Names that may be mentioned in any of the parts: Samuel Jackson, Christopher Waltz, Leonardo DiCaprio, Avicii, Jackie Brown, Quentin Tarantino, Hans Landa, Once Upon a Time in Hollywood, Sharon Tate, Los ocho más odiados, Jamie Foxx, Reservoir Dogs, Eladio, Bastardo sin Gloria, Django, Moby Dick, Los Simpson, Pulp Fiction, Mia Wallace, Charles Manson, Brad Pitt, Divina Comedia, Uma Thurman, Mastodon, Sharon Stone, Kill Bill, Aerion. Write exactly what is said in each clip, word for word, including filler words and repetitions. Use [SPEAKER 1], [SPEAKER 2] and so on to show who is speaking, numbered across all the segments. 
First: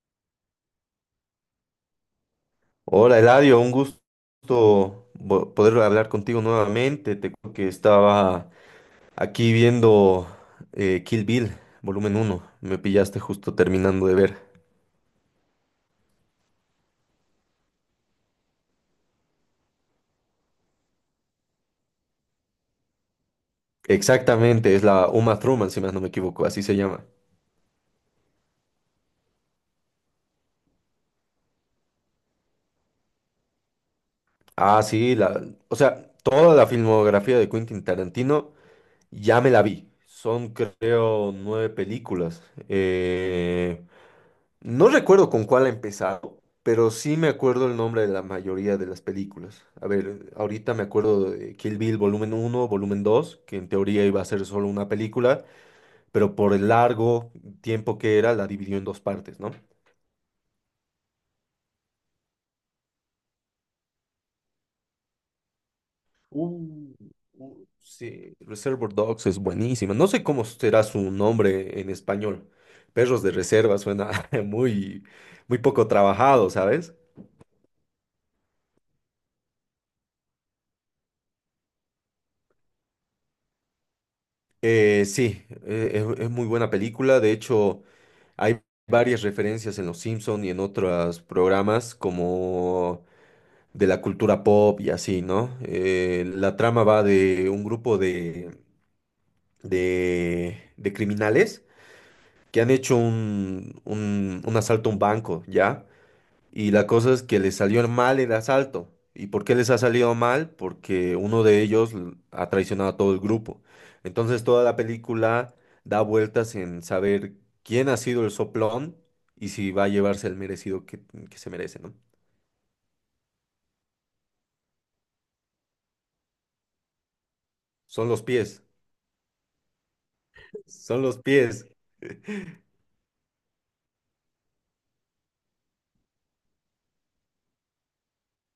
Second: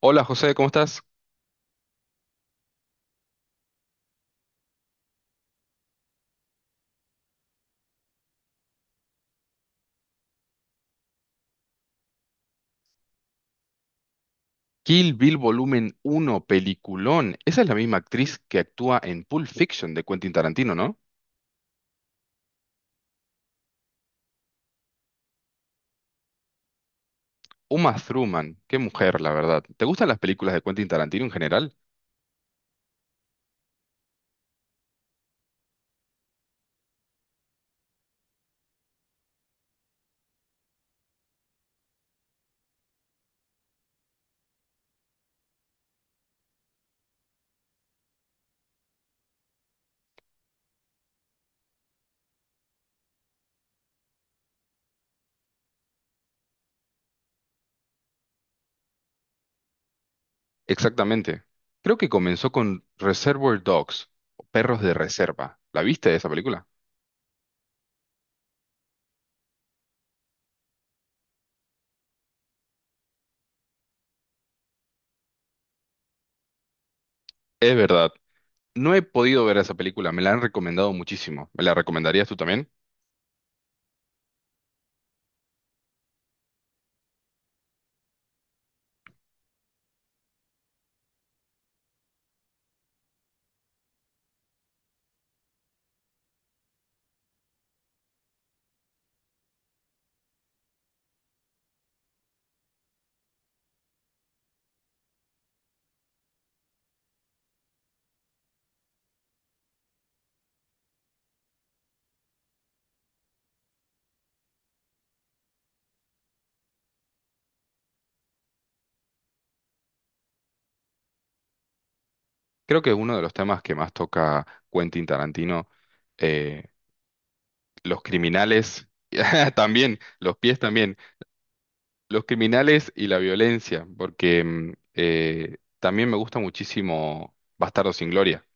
[SPEAKER 1] Hola José, ¿cómo estás?
[SPEAKER 2] Hola Eladio, un gusto vo- poder hablar contigo nuevamente. Te cuento que estaba aquí viendo eh, Kill Bill, volumen uno. Me pillaste justo terminando de ver.
[SPEAKER 1] Kill Bill Volumen uno, peliculón. Esa es la misma actriz que actúa en Pulp Fiction de Quentin Tarantino, ¿no?
[SPEAKER 2] Exactamente, es la Uma Thurman, si más no me equivoco, así se llama.
[SPEAKER 1] Uma Thurman, qué mujer, la verdad. ¿Te gustan las películas de Quentin Tarantino en general?
[SPEAKER 2] Ah, sí, la, o sea, toda la filmografía de Quentin Tarantino ya me la vi. Son, creo, nueve películas. Eh, No recuerdo con cuál ha empezado, pero sí me acuerdo el nombre de la mayoría de las películas. A ver, ahorita me acuerdo de Kill Bill volumen uno, volumen dos, que en teoría iba a ser solo una película, pero por el largo tiempo que era la dividió en dos partes, ¿no?
[SPEAKER 1] Exactamente. Creo que comenzó con Reservoir Dogs, o Perros de Reserva. ¿La viste esa película?
[SPEAKER 2] Uh, Uh, Sí, Reservoir Dogs es buenísima. No sé cómo será su nombre en español. Perros de reserva suena muy, muy poco trabajado, ¿sabes?
[SPEAKER 1] Es verdad. No he podido ver esa película, me la han recomendado muchísimo. ¿Me la recomendarías tú también?
[SPEAKER 2] Eh, sí, eh, es, es muy buena película. De hecho, Hay varias referencias en Los Simpson y en otros programas como de la cultura pop y así, ¿no? Eh, la trama va de un grupo de, de, de criminales que han hecho un, un, un asalto a un banco, ¿ya? Y la cosa es que les salió mal el asalto. ¿Y por qué les ha salido mal? Porque uno de ellos l- ha traicionado a todo el grupo. Entonces toda la película da vueltas en saber quién ha sido el soplón y si va a llevarse el merecido que, que se merece, ¿no?
[SPEAKER 1] Creo que es uno de los temas que más toca Quentin Tarantino. eh, Los
[SPEAKER 2] Son los pies.
[SPEAKER 1] criminales, también, los pies también.
[SPEAKER 2] Son los pies.
[SPEAKER 1] Los criminales y la violencia, porque mm, eh, también me gusta muchísimo Bastardo sin Gloria.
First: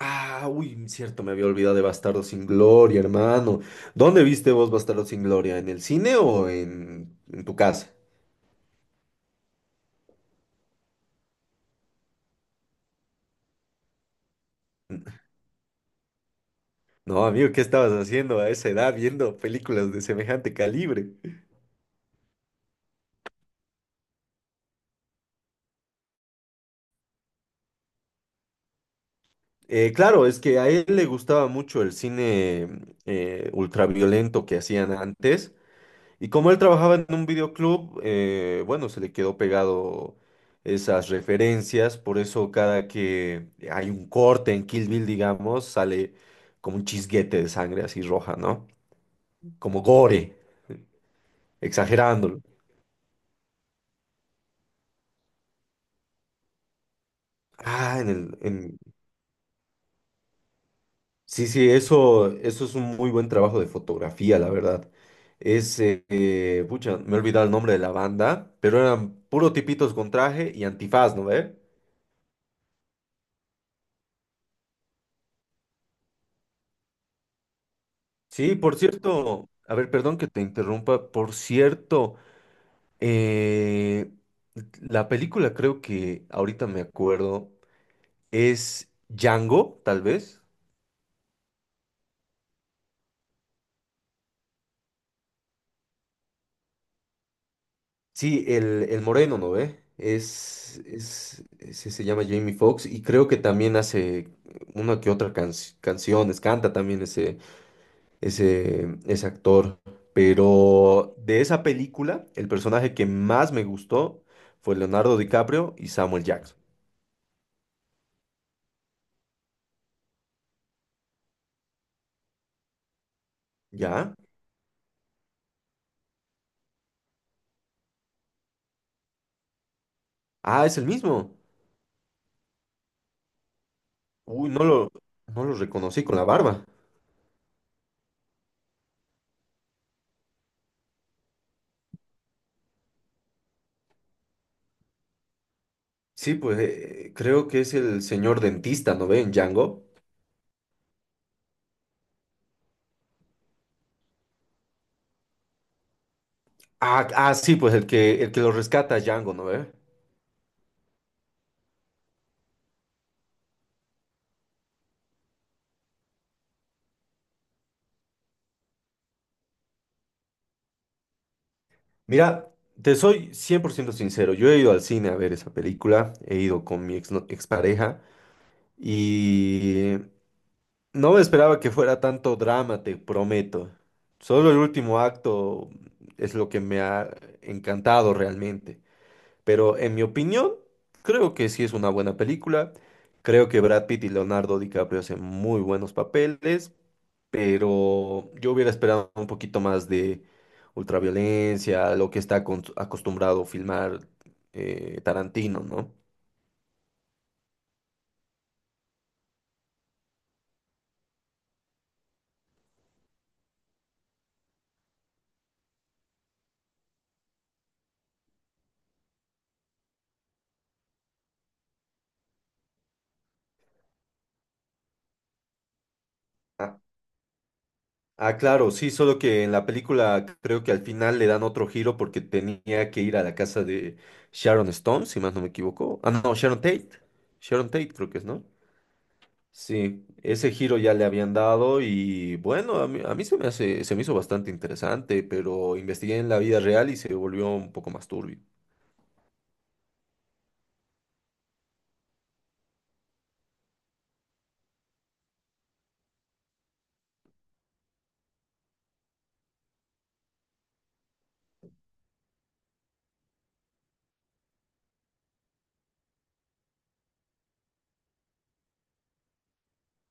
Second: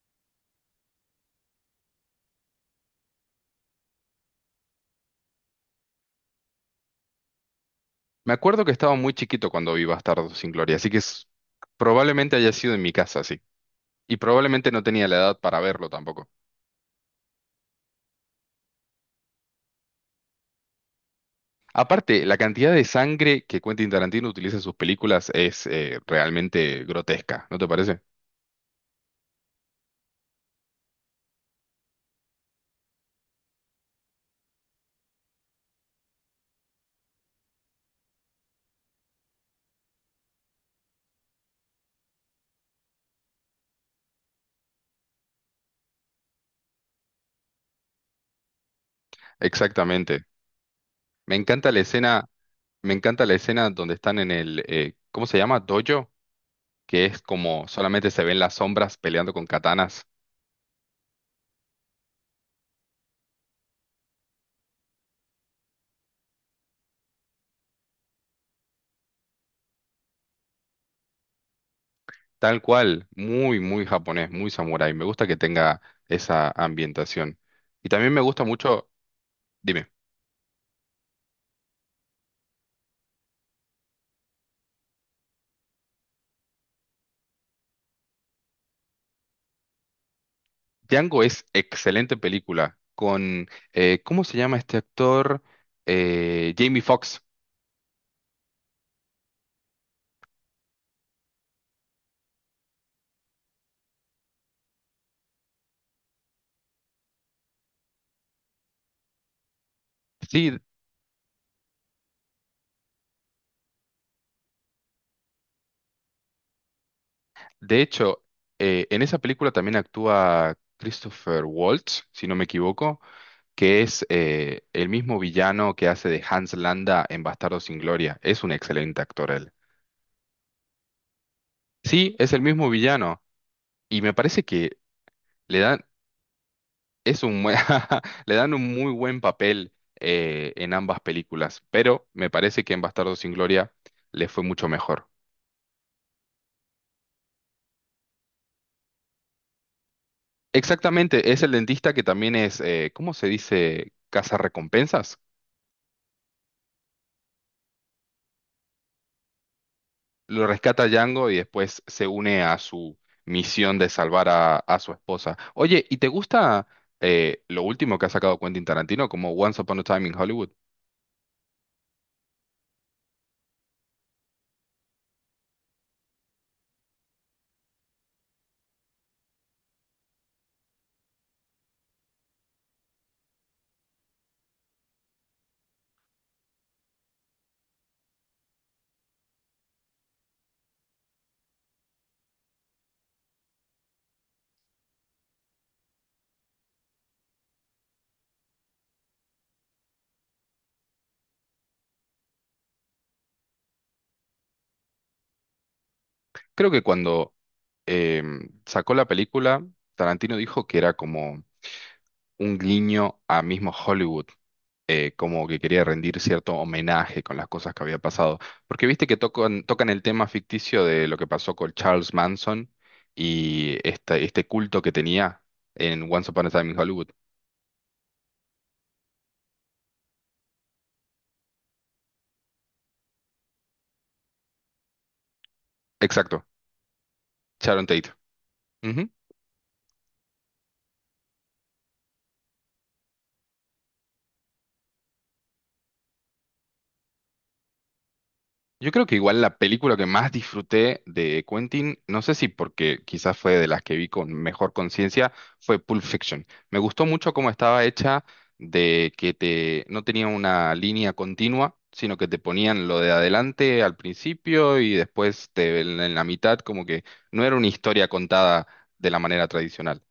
[SPEAKER 2] Ah, uy, cierto, me había olvidado de Bastardo sin Gloria, hermano. ¿Dónde viste vos Bastardo sin Gloria? ¿En el cine o en en tu casa?
[SPEAKER 1] Me acuerdo que estaba muy chiquito cuando vi Bastardo sin Gloria, así que es- probablemente haya sido en mi casa, sí. Y probablemente no tenía la edad para verlo tampoco.
[SPEAKER 2] No, amigo, ¿qué estabas haciendo a esa edad viendo películas de semejante calibre?
[SPEAKER 1] Aparte, la cantidad de sangre que Quentin Tarantino utiliza en sus películas es eh, realmente grotesca, ¿no te parece?
[SPEAKER 2] Eh, claro, es que a él le gustaba mucho el cine eh, ultraviolento que hacían antes. Y como él trabajaba en un videoclub, eh, bueno, se le quedó pegado esas referencias. Por eso cada que hay un corte en Kill Bill, digamos, sale como un chisguete de sangre así roja, ¿no? Como
[SPEAKER 1] Exactamente.
[SPEAKER 2] gore,
[SPEAKER 1] Me encanta la escena.
[SPEAKER 2] exagerándolo.
[SPEAKER 1] Me encanta la escena donde están en el, eh, ¿cómo se llama? Dojo, que es como
[SPEAKER 2] Ah, en
[SPEAKER 1] solamente
[SPEAKER 2] en
[SPEAKER 1] se ven
[SPEAKER 2] el,
[SPEAKER 1] las
[SPEAKER 2] en-
[SPEAKER 1] sombras peleando con katanas.
[SPEAKER 2] Sí, sí, eso, eso es un muy buen trabajo de fotografía, la verdad. Es, eh, eh, pucha, me he olvidado el nombre de la banda, pero eran puro tipitos con traje y antifaz, ¿no ve?
[SPEAKER 1] Tal cual, muy, muy japonés, muy samurái. Me gusta que tenga esa ambientación. Y también me gusta
[SPEAKER 2] Sí, por
[SPEAKER 1] mucho,
[SPEAKER 2] cierto, a
[SPEAKER 1] dime,
[SPEAKER 2] ver, perdón que te interrumpa, por cierto, eh, la película creo que ahorita me acuerdo es Django, tal vez.
[SPEAKER 1] Django es excelente película con, eh, ¿cómo se llama este actor? Eh, Jamie Foxx.
[SPEAKER 2] Sí, el, el moreno, ¿no ve? Es, es, ese se llama Jamie Foxx y creo que también hace una que otra can- canciones, canta también ese, ese, ese actor.
[SPEAKER 1] Sí,
[SPEAKER 2] Pero de esa película, el personaje que más me gustó fue Leonardo DiCaprio y Samuel Jackson.
[SPEAKER 1] de hecho, eh, en esa película también actúa Christopher Waltz, si no me equivoco que es
[SPEAKER 2] ¿Ya?
[SPEAKER 1] eh, el mismo villano que hace de Hans Landa en Bastardos sin Gloria. Es un excelente actor él.
[SPEAKER 2] Ah, es el mismo.
[SPEAKER 1] Sí, es el mismo villano y me parece
[SPEAKER 2] Uy, no
[SPEAKER 1] que
[SPEAKER 2] lo, no lo
[SPEAKER 1] le dan,
[SPEAKER 2] reconocí con la barba.
[SPEAKER 1] es un, buen- le dan un muy buen papel eh, en ambas películas, pero me parece que en Bastardos sin Gloria le fue mucho mejor.
[SPEAKER 2] Sí, pues eh, creo que es el señor dentista, ¿no ve? En Django.
[SPEAKER 1] Exactamente, es el dentista que también es, eh, ¿cómo se dice? Recompensas.
[SPEAKER 2] Ah, ah, sí, pues el que, el que lo rescata a Django, ¿no ve?
[SPEAKER 1] Lo rescata Django y después se une a su misión de salvar a, a su esposa. Oye, ¿y te gusta eh, lo último que ha sacado Quentin Tarantino como Once Upon a Time in Hollywood?
[SPEAKER 2] Mira, te soy cien por ciento sincero. Yo he ido al cine a ver esa película, he ido con mi ex, no, expareja y no me esperaba que fuera tanto drama, te prometo. Solo el último acto es lo que me ha encantado realmente. Pero en mi opinión, creo que sí es una buena película. Creo que Brad Pitt y Leonardo DiCaprio hacen muy buenos papeles, pero yo hubiera esperado un poquito más de ultraviolencia, lo que está acon- acostumbrado filmar eh, Tarantino, ¿no?
[SPEAKER 1] Creo que cuando em, sacó la película, Tarantino dijo que era como un guiño a mismo Hollywood, eh, como que quería rendir cierto homenaje con las cosas que había pasado. Porque viste que tocan, tocan el tema ficticio de lo que pasó con Charles Manson y esta- este culto que tenía en Once Upon a Time
[SPEAKER 2] Ah,
[SPEAKER 1] in Hollywood.
[SPEAKER 2] ah, claro, sí, solo que en la película creo que al final le dan otro giro porque tenía que ir a la casa de Sharon Stone, si más no me equivoco. Ah, no,
[SPEAKER 1] Exacto,
[SPEAKER 2] Sharon Tate. Sharon
[SPEAKER 1] Sharon
[SPEAKER 2] Tate creo
[SPEAKER 1] Tate.
[SPEAKER 2] que es, ¿no?
[SPEAKER 1] Ujú.
[SPEAKER 2] Sí, ese giro ya le habían dado y bueno, a mí, a mí se me hace, se me hizo bastante interesante, pero investigué en la vida real y se volvió un poco más turbio.
[SPEAKER 1] Yo creo que igual la película que más disfruté de Quentin, no sé si porque quizás fue de las que vi con mejor conciencia, fue Pulp Fiction. Me gustó mucho cómo estaba hecha, de que te no tenía una línea continua, sino que te ponían lo de adelante al principio y después te- en en la mitad, como que no era una historia contada de la manera tradicional.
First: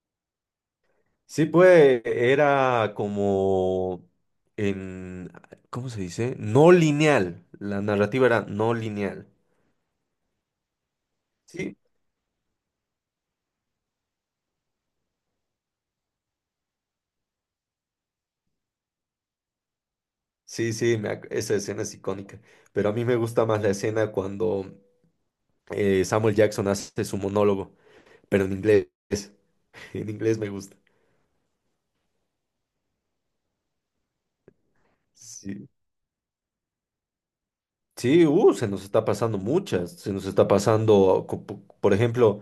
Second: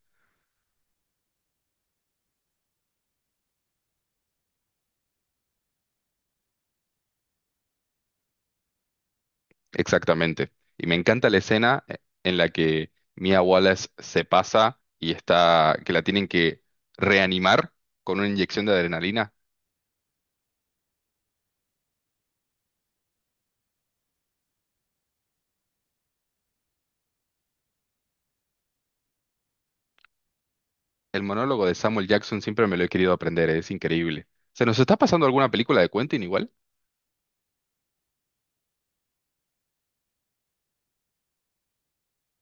[SPEAKER 2] Sí, pues era como En, ¿cómo se dice? No lineal. La narrativa era no lineal.
[SPEAKER 1] Exactamente. Y me encanta la
[SPEAKER 2] Sí,
[SPEAKER 1] escena eh, en la que Mia Wallace se pasa y está, que la tienen que reanimar con una inyección de adrenalina.
[SPEAKER 2] sí, sí, me ac- esa escena es icónica. Pero a mí me gusta más la escena cuando eh, Samuel Jackson hace su monólogo, pero en inglés. En inglés me gusta.
[SPEAKER 1] El monólogo de Samuel Jackson siempre me lo he querido aprender, es increíble. ¿Se nos está pasando alguna
[SPEAKER 2] Sí.
[SPEAKER 1] película de Quentin igual?
[SPEAKER 2] Sí, uh, se nos está pasando muchas, se nos está pasando, co- po- por ejemplo,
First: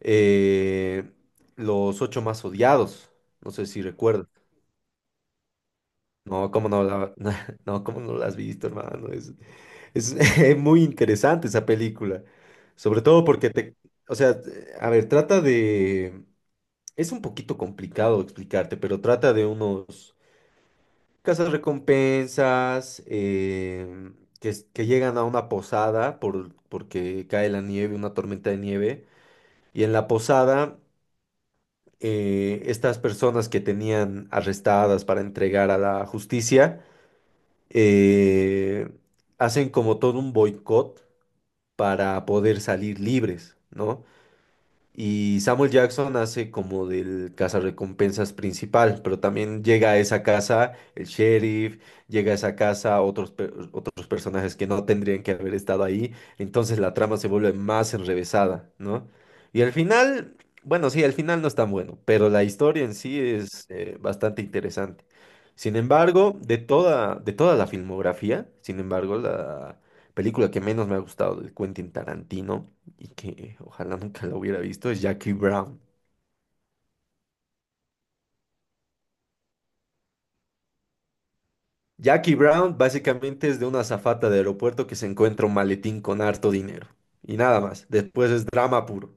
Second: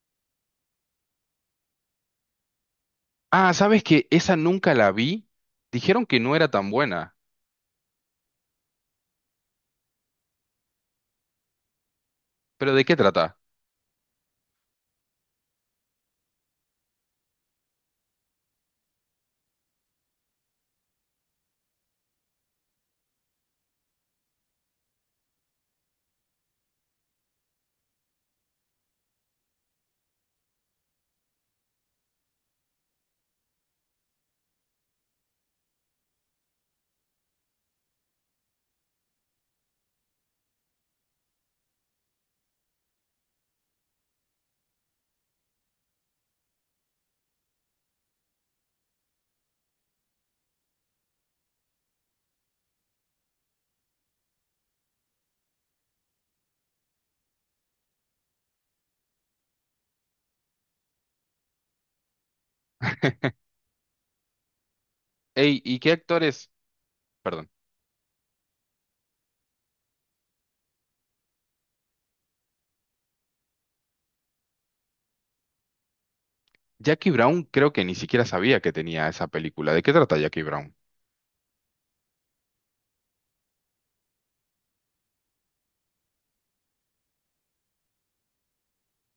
[SPEAKER 2] eh, los ocho más odiados, no
[SPEAKER 1] Ah,
[SPEAKER 2] sé si
[SPEAKER 1] ¿sabes que
[SPEAKER 2] recuerdas.
[SPEAKER 1] esa nunca la vi? Dijeron que no era
[SPEAKER 2] No, cómo
[SPEAKER 1] tan
[SPEAKER 2] no la,
[SPEAKER 1] buena.
[SPEAKER 2] no, cómo no la has visto, hermano. Es, es muy interesante esa película,
[SPEAKER 1] ¿Pero de qué
[SPEAKER 2] sobre todo
[SPEAKER 1] trata?
[SPEAKER 2] porque te, o sea, a ver, trata de, es un poquito complicado explicarte, pero trata de unos Casas recompensas em, que, es- que llegan a una posada por, porque cae la nieve, una tormenta de nieve. Y en la posada, eh, estas personas que tenían arrestadas para entregar a la justicia, eh, hacen como todo un boicot para poder salir libres, ¿no? Y Samuel Jackson hace como del cazarrecompensas principal, pero también llega a esa casa el sheriff, llega a esa casa otros, per- otros personajes que no tendrían que haber estado ahí, entonces la trama se vuelve más enrevesada, ¿no? Y al final, bueno, sí, al final no es tan bueno, pero la historia en sí es eh, bastante interesante.
[SPEAKER 1] Ey,
[SPEAKER 2] Sin
[SPEAKER 1] ¿y qué
[SPEAKER 2] embargo,
[SPEAKER 1] actores?
[SPEAKER 2] de toda, de
[SPEAKER 1] Perdón.
[SPEAKER 2] toda la filmografía, sin embargo, la película que menos me ha gustado de Quentin Tarantino y que ojalá nunca lo hubiera visto, es Jackie Brown.
[SPEAKER 1] Jackie Brown creo que ni siquiera sabía que tenía esa película. ¿De qué trata Jackie Brown?
[SPEAKER 2] Jackie Brown básicamente es de una azafata de aeropuerto que se encuentra un maletín con harto dinero. Y nada más, después es drama puro.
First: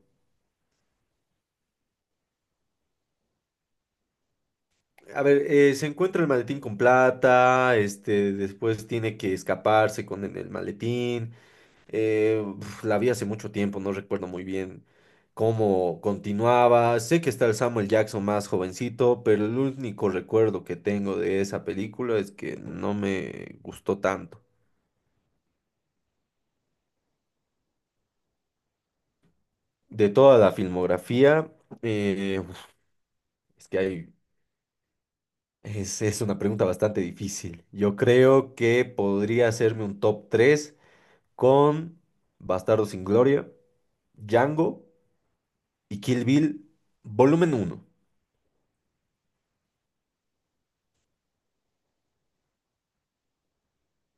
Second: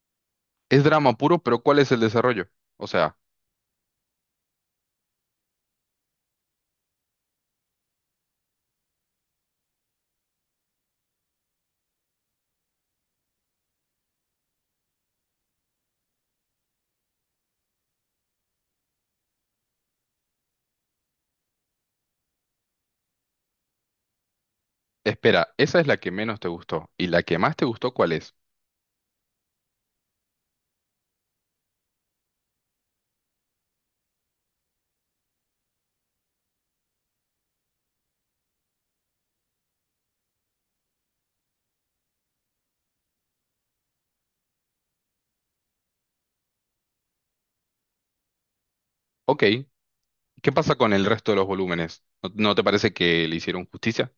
[SPEAKER 1] Es drama puro, pero ¿cuál es el desarrollo? O sea...
[SPEAKER 2] A ver, eh, se encuentra el maletín con plata, este, después tiene que escaparse con el, el maletín. Eh, uf, la vi hace mucho tiempo, no recuerdo muy bien cómo continuaba. Sé que está el Samuel Jackson más jovencito, pero el único recuerdo que tengo de esa película es que no me gustó tanto.
[SPEAKER 1] Espera, esa es la que menos te gustó. ¿Y la que más te gustó cuál es?
[SPEAKER 2] De toda la filmografía, eh, es que hay, es, es una pregunta bastante difícil. Yo creo que podría hacerme un top tres con Bastardo sin Gloria, Django y Kill Bill, volumen uno.
[SPEAKER 1] Ok, ¿qué pasa con el resto de los volúmenes? ¿No, no te parece que le hicieron justicia?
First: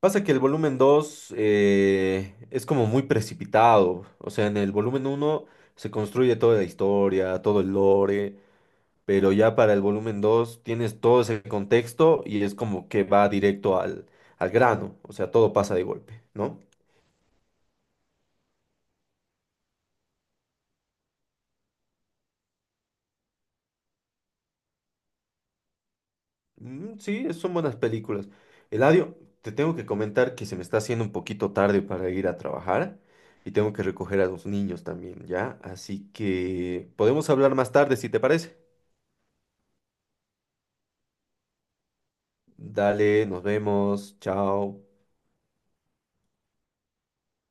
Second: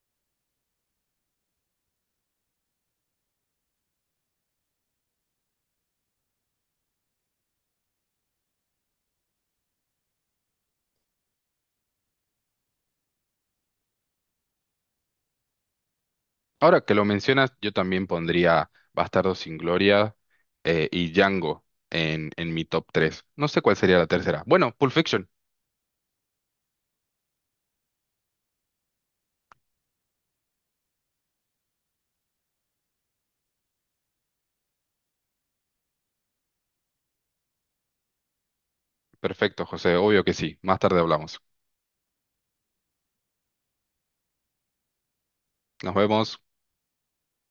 [SPEAKER 2] Pasa que el volumen dos eh, es como muy precipitado. O sea, en el volumen uno se construye toda la historia, todo el lore. Pero ya para el volumen dos tienes todo ese contexto y es como que va directo al, al grano, o sea, todo pasa de golpe, ¿no?
[SPEAKER 1] Ahora que lo mencionas, yo también pondría Bastardo sin Gloria eh, y Django en, en mi top tres. No sé cuál sería la tercera. Bueno, Pulp Fiction.
[SPEAKER 2] Mm, sí, son buenas películas. Eladio, te tengo que comentar que se me está haciendo un poquito tarde para ir a trabajar y tengo que recoger a los niños también, ¿ya? Así que podemos hablar más tarde si te parece.
[SPEAKER 1] Perfecto, José, obvio que sí. Más tarde hablamos.
[SPEAKER 2] Dale, nos vemos, chao.
[SPEAKER 1] Nos vemos.